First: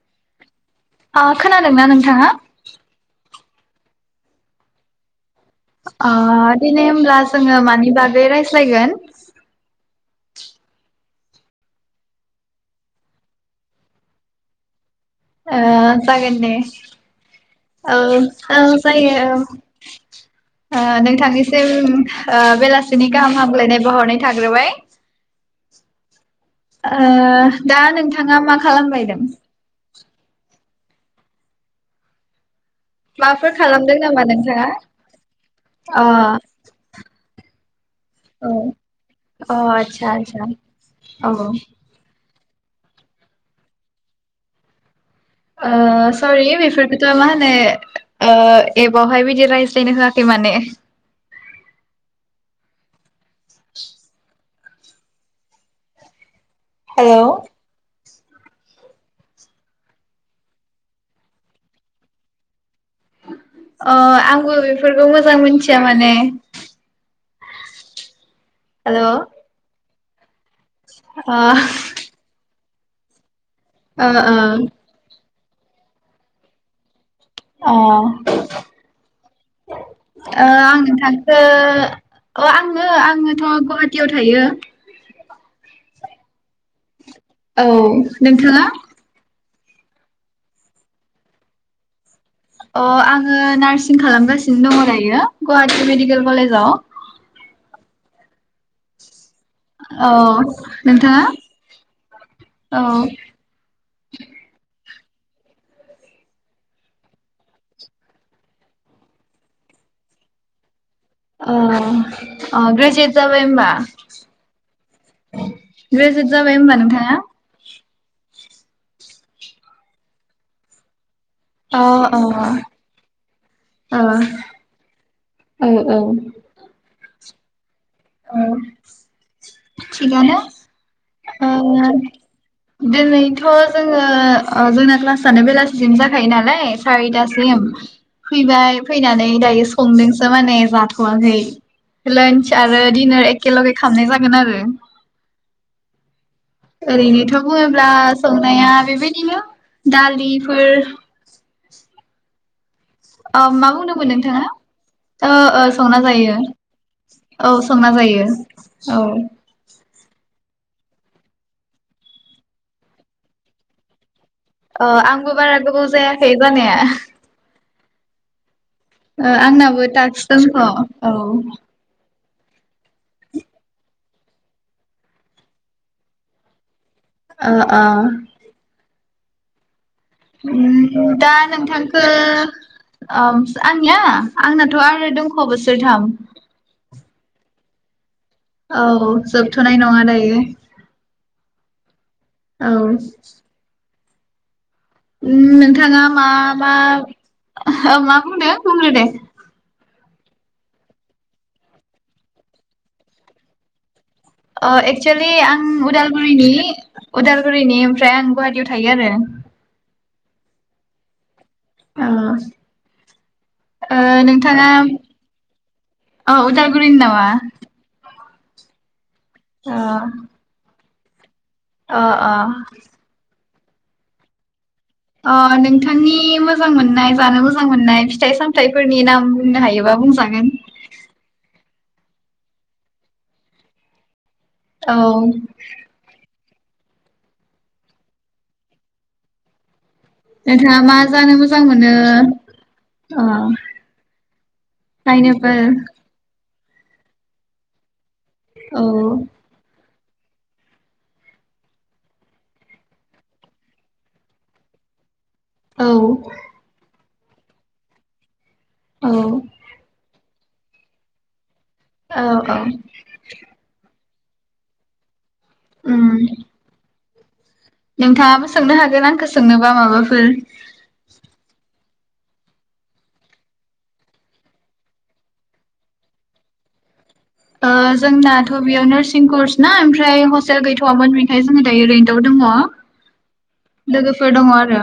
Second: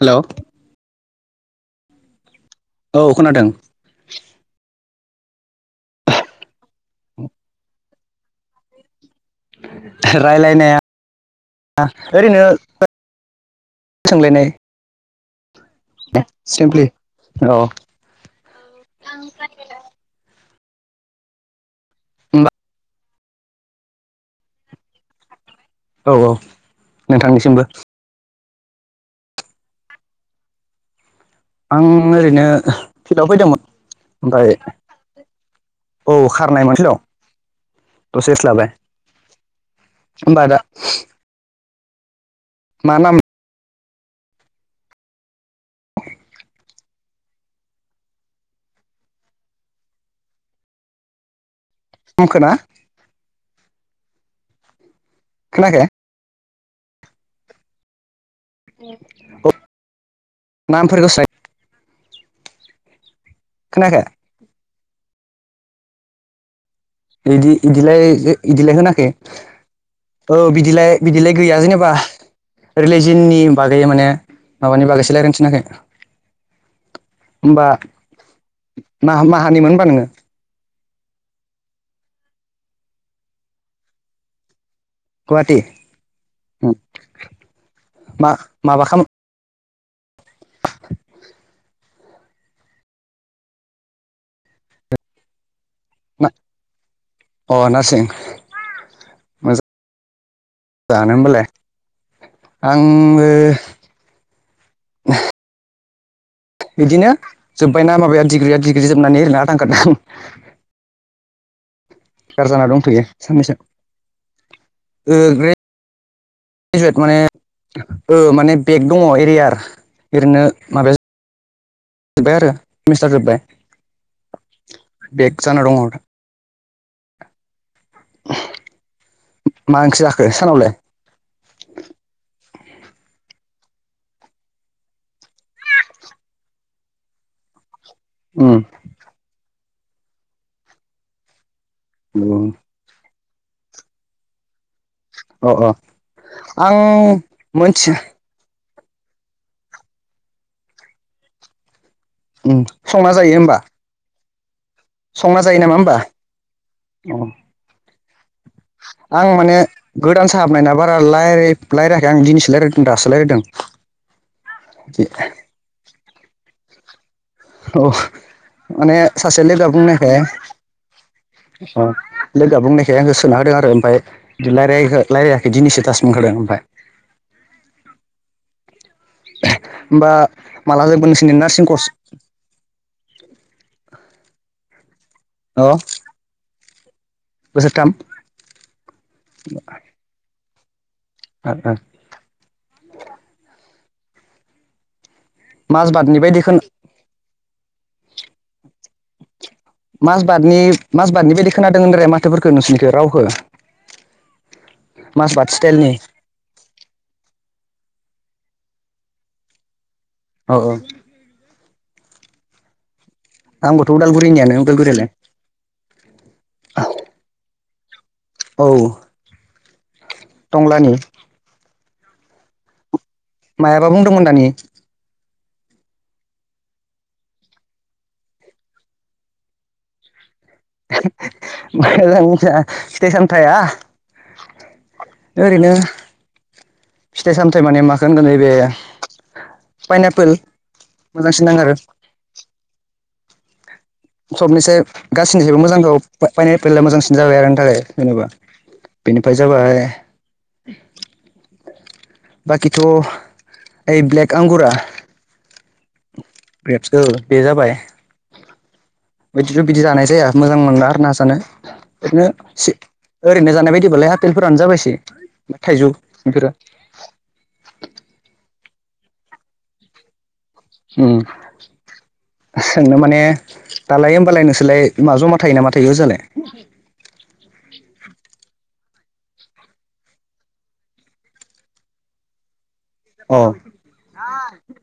Hello अ खोनादोंना नोंथाङा? औ खोनादों। ओ दिनै होमब्ला जोङो मानिबागै रायज्लायगोन? रायलायनाया ओरैनो सोंलायनाय। ओ जागोन दे। सिमप्लि औ औ जायो औ ओ नोंथांनिसिम ओ होमबा बेलासिनि गाहाम हामलायनाय बहरनाय थाग्रोबाय। औ औ ओ नोंथांनिसिमबो दा नोंथाङा मा खालामबायदों? आं ओरैनो फिल्डआव माबाफोर फैदोंमोन खालामदों नामा ओमफाय नोंथाङा अ औ खारनायमोन फिल्डाव। दसे रेस्ट औ लाबाय अ आदसा आदसा होमबा दा औ औ। मा नाम? ओ सरि बेफोरखौथ' मा होनो ओ एपावहाय बिदि रायज्लायनो होआखैमो माने [unintelligible] खौना? खोनायाखै? हेलौ नामफोरखौसो ओ आंबो बेफोरखौ मोजां मोनथिया माने बिदि बिदिलाय इदिलाय हेल' होनाखै ओ औ बिदि बिदिलाय बिदिलाय ओ गैया जेनेबा रिलिजननि बागै माने माबानि बागैसो रायलायनो नायाखै अ' ओ माहानिमोन होनबा नोङो आं नोंथांखो अ आङो आङोथ' गुवाहाटियाव थायो। गुवाहाटि औ मा नोंथाङा माबा खालामो! अ आङो नार्सिं खालामगासिनो दङ दायो। गुवाहाटी मेडिकेल कलेजाव! [unintelligible] औ जानो नोंथाङा होमबालाय औ आङो [inaudible] [inaudible] बिदिनो जोब्बायना माबाया डिग्रिया डिग्रि जोबनानै ओरैनो आदां गादां अ बेखार जाना अ दंथ'यो ग्रेजयेट जाबाय साननैसो ओमबा! ओ ग्रेजुवेट जाबाय होमबा नोंथाङा? औ माने बेग दङ एरियार ओरैनो माबाया अ अ जोब्बाय आरो सेमिस्टार जोबबाय अ बेक जाना औ औ दङ। [unintelligible] औ मा ओंख्रि थिग जाखो आनो सानावलाय ओ दिनैथ' जोङो जोंना क्लासानो बेलासिसिम जाखायो नालाय सारिथासिम- उम फैबाय फैनानै दायो संदोंसो माने जाथ'वाखै! लान्च आरो डिनार एखेेलगे खालामामनाय जागोन आरो। अ अ। आं ओरैनोथ' बुङोब्ला मोनथिया संनाया - बेबायदिनो दालिफोर उम संना जायो औ होमबा मा बुंनोमोन नोंथाङा? ओ संना जायो ओ नामा होमबा संना जायो अ औ संना जायो। औ आं माने गोदान साहाबनायना बारा रायलाय रायलायाखै आं दिनिसो रायलायदों दासो रायलायदों। अ आंबो बारा गोबाव जायाखै जानाया! औ माने ओ सासे लोगोआ आंनाबो बुंनायखाय टाक्स दंथ' औ ओ अ - लोगो बुंनायखाय आंखौ सोना होदों आरो ओमफ्राय इदि रायलायाखै दिनैसो ताक्स मोनखादों ओमफ्राय- ओ ओ होमबा माला जोबगोन उम नोंसोरनि नार्सिं कर्स औ आंनिया आंनाथ' आरो दंख' अ बोसोरथाम। बोसोरथाम औ जोबथ'नाय नङा दायो। ओ ओ। औ नोंथाङा माजबादनि मा बायदि खोन मा ओ बुंनो - माजबादनि माजबादनि बायदि खोनादों होनदोरे माथोफोरखो नोंसोरनिखो रावखो। एक्सुयेलि आं उदालगुरिनि उदालगुरिनि ओमफ्राय आं। गुवाहाटियाव थायो आरो। औ औ। अ। आंबोथ' ओ उदालगुरिनियानो नोंथाङा उदालगुरियालाय उदालगुरिनि अ' नामा। औ। अ। तंलानि। अ अ। मायाबा बुंदोंमोन दानि? अ नोंथांनि मोजां मोननाय जानो मोजां मोननाय फिथाइ सामथाइफोरनि नाम बुंनो हायोबा बुंजागोन। [unintelligible] फिथाइ सामथाया, औ। फिथाइ सामथाइ माने माखो होनगोन नैबे। पाइनापोल नोंथाङा मा जानो मोजांसिन नाङो मोजां आरो मोनो अ। सबनिसाय गासैनिसायबो मोजांखौ पायनापेला मोजांसिन जाबाय आरो आंनि थाखाय। जेनेबा औ बेनिफ्राय जाबाय। बाखिथ' ओइ ब्लेक आंगुरा। औ। औ ग्रेप्स बे जाबाय औ बिदिथ' बिदि जानाय जाया मोजां मोनला आरौ ना जानो। औ ओरैनो औ सि ओरैनो जानाय बायदिबालाय आपेलफोरानो जाबायसै। थाइजौ उम इफोरो। नोंथाङाबो सोंनो हागोन आंखो सोंनोबा माबाफोर। ओम। सोंनो माने दालाय होमबालाय नोंसोरलाय मा जमा थायो ना मा थायो ओजालाय, ओ जोंनाथ' बेयाव नार्सिं कर्स ना ओमफ्राय हस्टेल गैथ'वामोन बेखाय जोङो दायो रेन्तआव दङ। अ लोगोफोर दङ आरो।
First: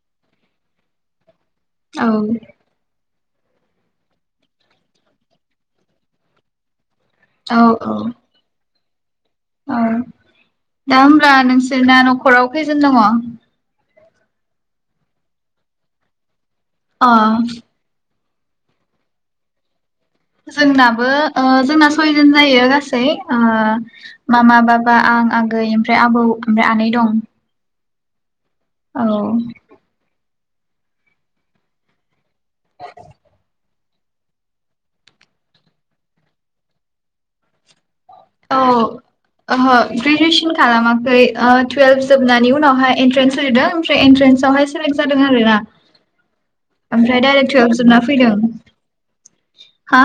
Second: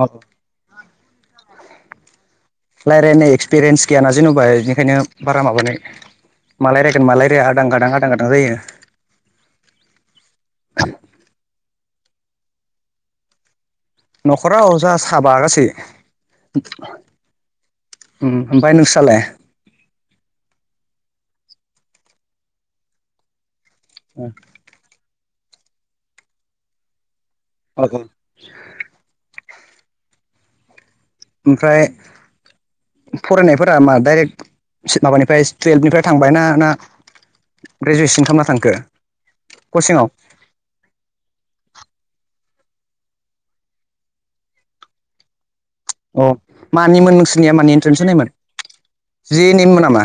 अ औ। लायरायनाय एक्सपिरियेन्स गैयाना जेन'बा इनिखायनो बारा माबानो मा लायराय मा लायराया औ आदां गादां औ आदां गादां जायो। औ दा होमब्ला नोंसोरना न'खराव खैजोन दङ। न'खराव अ जाङा साबा गासै। अह। ओम ओमफाय नोंसालाय? जोंनाबो ओ जोंना सयजन जायो गासै ओ। मामा बाबा आं आगै ओमफ्राय आबौ ओमफ्राय आनै दं। [unintelligible] औ। ओमफ्राय फरायनाय। फोरा मा डाइरेक्ट माबानिफ्राय टुयेल्भनिफ्राय थांबाय ना ना। ग्रेजुवेसन खालामना थांखो औ ओहो कचिंआव ग्रेजुवेसन खालामाखै ओ टुवेल्भ जोबना बिनि उनावहाय इन्ट्रेन्स हदों ओमफ्राय एन्ट्रेन्सआवहाय सेलेक्ट जादों आरो ना। अ मानिमोन ओमफ्राय डाइरेक्ट नोंसोरनिया मानि तुयेल्फ एन्ट्रेन्स जोबना होनायमोन फैदों जि एन एम नामा हा।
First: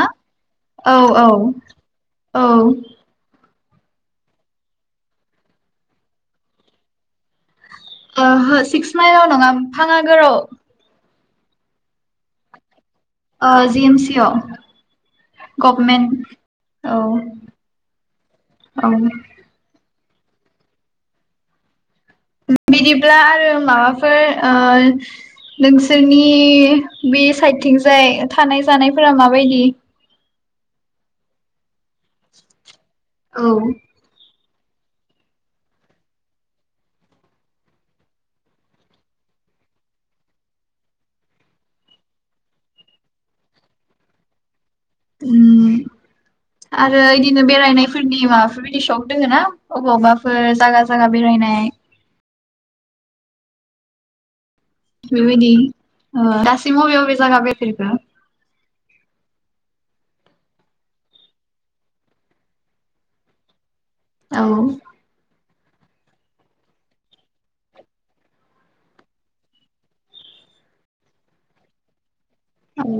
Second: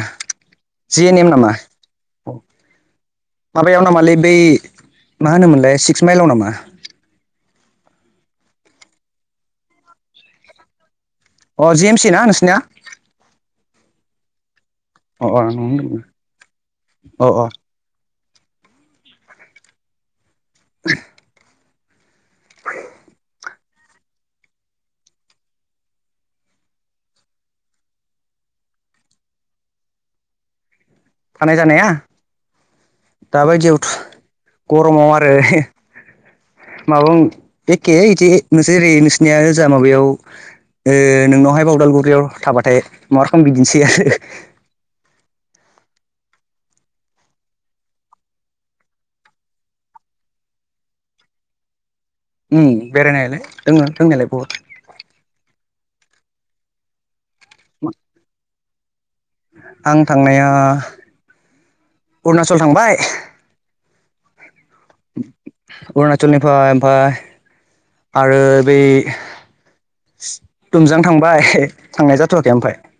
औ जि एन एम औ नामा औ। माबायाव नामालै बै मा होनोमोनलाय सिक्स माइलाव नामा। ओहो सिक्स माइलाव नङा फाङागोराव अ जिएम सि ना नोंसिनिया? ओ जि एम सिव अ अ नंदोंमोन गभमेन्ट औ अ औ। [inaudible] बिदिब्ला आरो माबाफोर ओ नोंसोरनि बे साइडथिंजाय थानाय जानायफोरा माबायदि? थानाय जानाया औ दाबायदियावथ' गरमाव आरो माबा एखे बिदि नोंसोर ओरै नोंसिनिया जेरै ओजा माबायाव ओ नोंनावहाय उदालगुरियाव थाबाथाय मा रखम बिदिनोसै आरो। उम आरो इदिनो बेरायनायफोरनि माबाफोरबायदि सक दोङोना अबावबाफोर जागा जागा बेरायनाय? उम बेरायनायालाय दोङो दोंनायलाय बहुद। बेबायदि ओ दासिम बबे बबे जागा बेफेरखो? आं थांनाया अरुणाचल थांबाय। औ अरुणाचलनिफ्राय ओमफाय आरो बै तुमजां थांबाय [unintelligible] थांनाय जाथ थ'वाखै ओमफाय औ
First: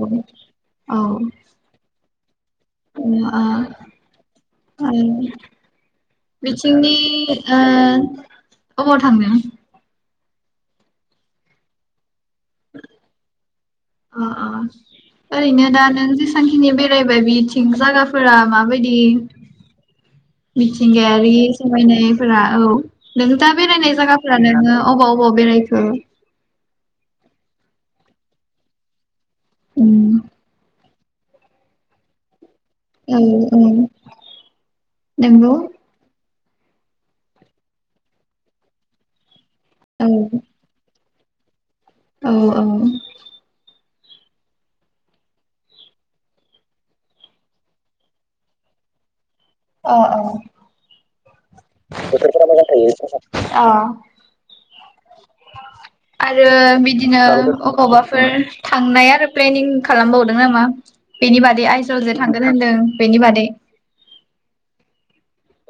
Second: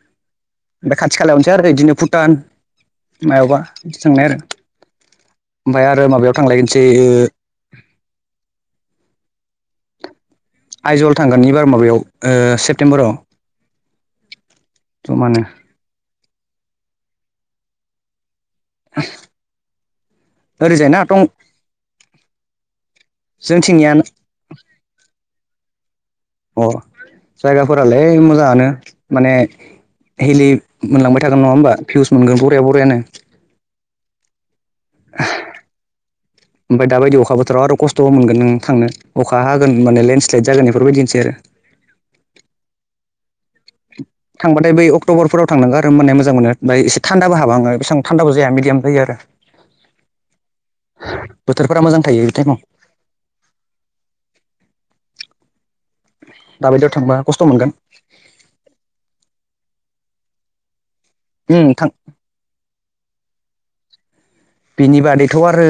ओमफाय औ खाथि खालायावनोसै आरो इदिनो भुटान ओ मायावबा थांनाय आरो ओमफाय आरो माबायाव थांलायगोन नि ओ अबाव थांनो? आइजल थांगोननि इबार माबायाव सेप्तेम्बराव अ जमानो ओरैनो दा नों जाखिनि बेरायबाय बिथिं जायगाफोरा माबायदि ओरैजायना दं मिथिंगायारि समायनायफोरा औ नों दा बेरायनाय जोंथिंनियानो जागाफोरा नोङो अबाव अबाव बेरायखो? अ जायगाफोरालाय मोजाङानो माने उम हिलि मोनलांबायगोन नङा होमबा पिउस मोनगोन बुहु ओं ओं नोंगौ। ओमफाय दाबायदि अखाबोथोराव आरो खस्थ'बो मोनगोन नों थांनो अखा हागोनान औ लेण्डस्लाइद जागोन एफोरबायदिनो गेर औ औ थांबाथाय बै अक्ट'बरफोराव थांनांगोन आरो माने मोजां मोनो ओमबानि एसे थान्दाबो हाबहांओ बेबां थान्दाबो जाया मिडियाम जायो आरो। अ बोथोरफोरा मोजां थायो बे टाइमाव औ अ आरो दाबायदियाव थांबा बिदिनो खस्थ' मोनगोन अबावबाफोर थांनाय आरो प्लेनिं खालामबावदों नामा बेनि बादै उम थां आइजलजों थांगोन होनदों बेनि बादै? बिनि बादैथ' आरो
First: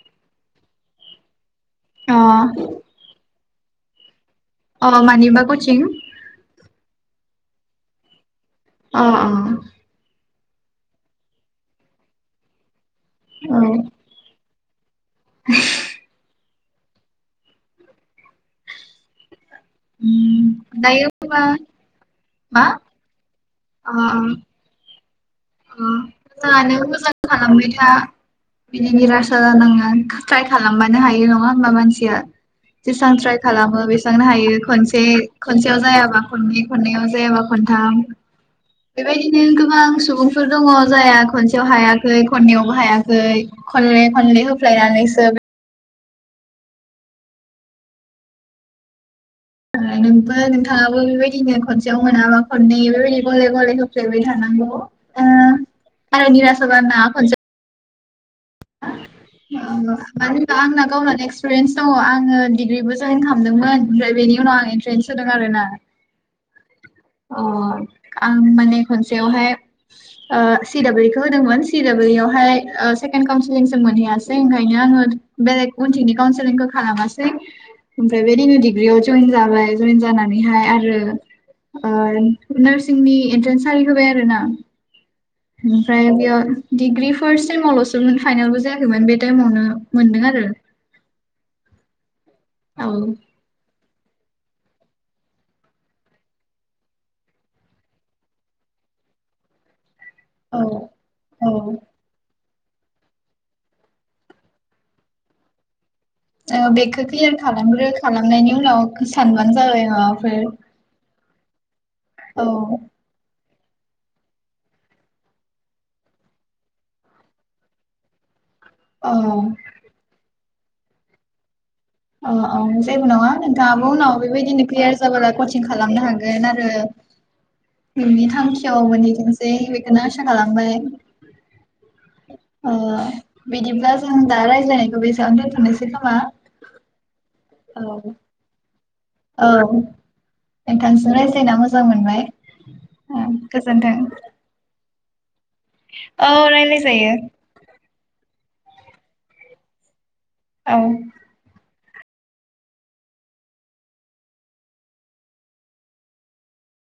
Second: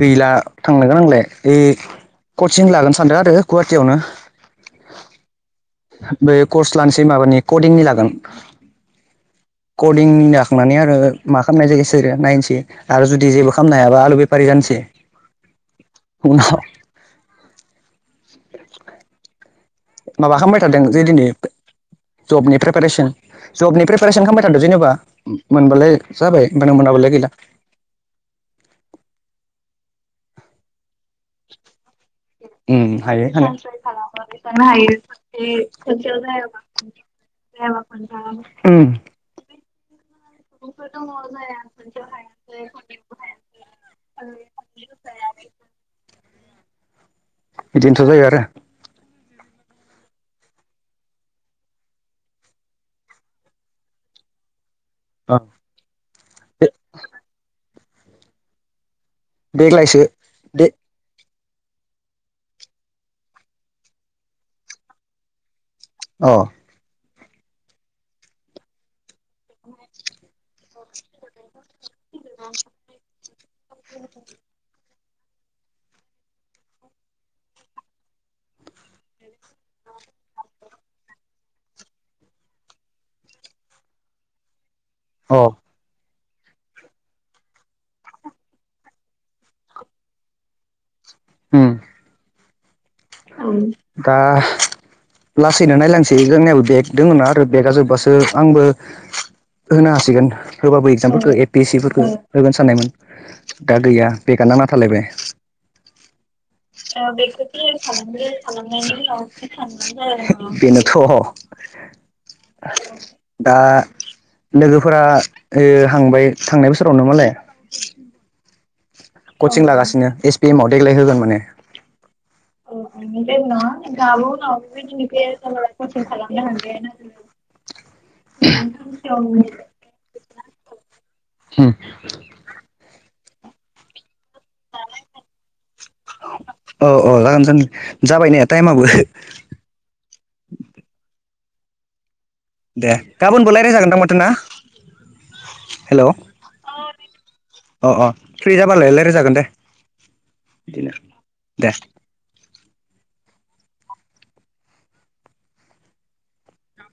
गैला थांनो गोनांलाय। ए अ कचिं लागोनो सानदों आरो गुवाहाटियावनो। अ मानिबा कचिं बे कर्स लानोसै माबानि कदिंनि लागोन। अ अ कदिंनि लाखांनानै आरो मा खालामनाय जायोसै आरो नायनोसै। आरो जुदि जेबो औ खालामनो हायाबा आलु बेफारि जानोसै। [unintelligible] [unintelligible] माबा खालामबाय थादों जे दायो दिनै होनबा जबनि मा प्रिपारेसन जबनि प्रिपारेसन खालामबाय थादो जेनेबा। अ मोनबालाय जाबाय मोजाङानो ओमफ्राय मोनाबालाय मोजां गैला खालामबाय था बिदिनि रासा जानाङा। ट्राइ खालामबानो हायो नङा होमबा मानसिया उम जेसां हायो ट्राइ हानाय खालामो बेसांनो हायो खनसे खनसेयाव जायाबा खननै खननैयाव जायाबा खन थाम उम बेबायदिनो गोबां सुबुं फोर दङ जायाहा खनसेयाव हायाखै खननैयावबो हायाखै खनले खनले होफ्लायनानैसो बिदिनोथ' जायो आरो। नोंबो नोंथाङाबो बेबायदिनो खनसेयाव मोनाबा खननै बेबायदि गले गले होफ्लेबाय थानांगौ। ओ औ आरो [unintelligible] खनसे अ म मानो देग्लायसो होमबा दे आंना गावना नेक्स एक्सपिरिन्स दङ आङो डिग्रिबो जयन खामदोंमोन ओमफ्राय बेनि उनाव आं एन्ट्रेन्स होदों आरो ना। अ अ आं माने खनसेयावहाय ओ सि दाबलिउ खो होदोंमोन सि दबलिउ आवहाय ओ सेकेणड काउन्सिलिं जों मोनहैयाै ओंखायनो आङो बेलेग उनथिंनि काउसेलिंखौ खालामासै ओमफ्राय बेदिनो डिग्रियाव जयेन जाबाय जयेन जानानैहाय आरो। नारसिंनि एनट्रेन्स साइ होबाय आरो ना अ ओमफ्राय बेयाव। डिग्रि फार्स्ट सेमावल'सो फाइनलबो जायाखैमोन बे टाइमावनो मोनदों आरो। उम। औ दा। लासैनो नायलांसै जोंनियाबो बेग दङ ना आरो बेगा जोब्बासो आंबो होनो। सिगोन औ होबाबो एक्जामफोरखौ ए औ पि एस सिफोरखो। होगोन साननायमोन दा गैया बेगा नांना थालायबाय। औ बेखौ क्लियार खालामग्रो। खालामनायनि उनाव सानबानो जाबाय माबाफोर [unintelligible] बेनोथ' औ। दा। लोगोफोरा ओ हांबाय थांनाय बोसोरावनो माने औ कचिं लागासिनो एस पिएम आव देग्लाय होगोन माने अ औ जेबो नङा नोंथाङाबो उनाव बेबायदिनो क्लियार जाब्ला कचिं खालामनो हागोन आरो नोंनि थांखियाव मोनहैथोंसै बेखौनो आसा खालामबाय हम। ओ बिदिब्ला जों दा रायज्लायनायखौ बेसेबां दोन्थ'नोसै खोमा। अ जागोन सान औ जाबाय ने टाइमआबो। औ नोंथांजों रायज्लायना मोजां मोनबाय दे गाबोनबो रायजायजागोन गोजोनथों दा माथो ना हेल' औ राय्लाय जायो अ अ फ्रि जाबालायलाय रोजागोन दे औ बिदिनो दे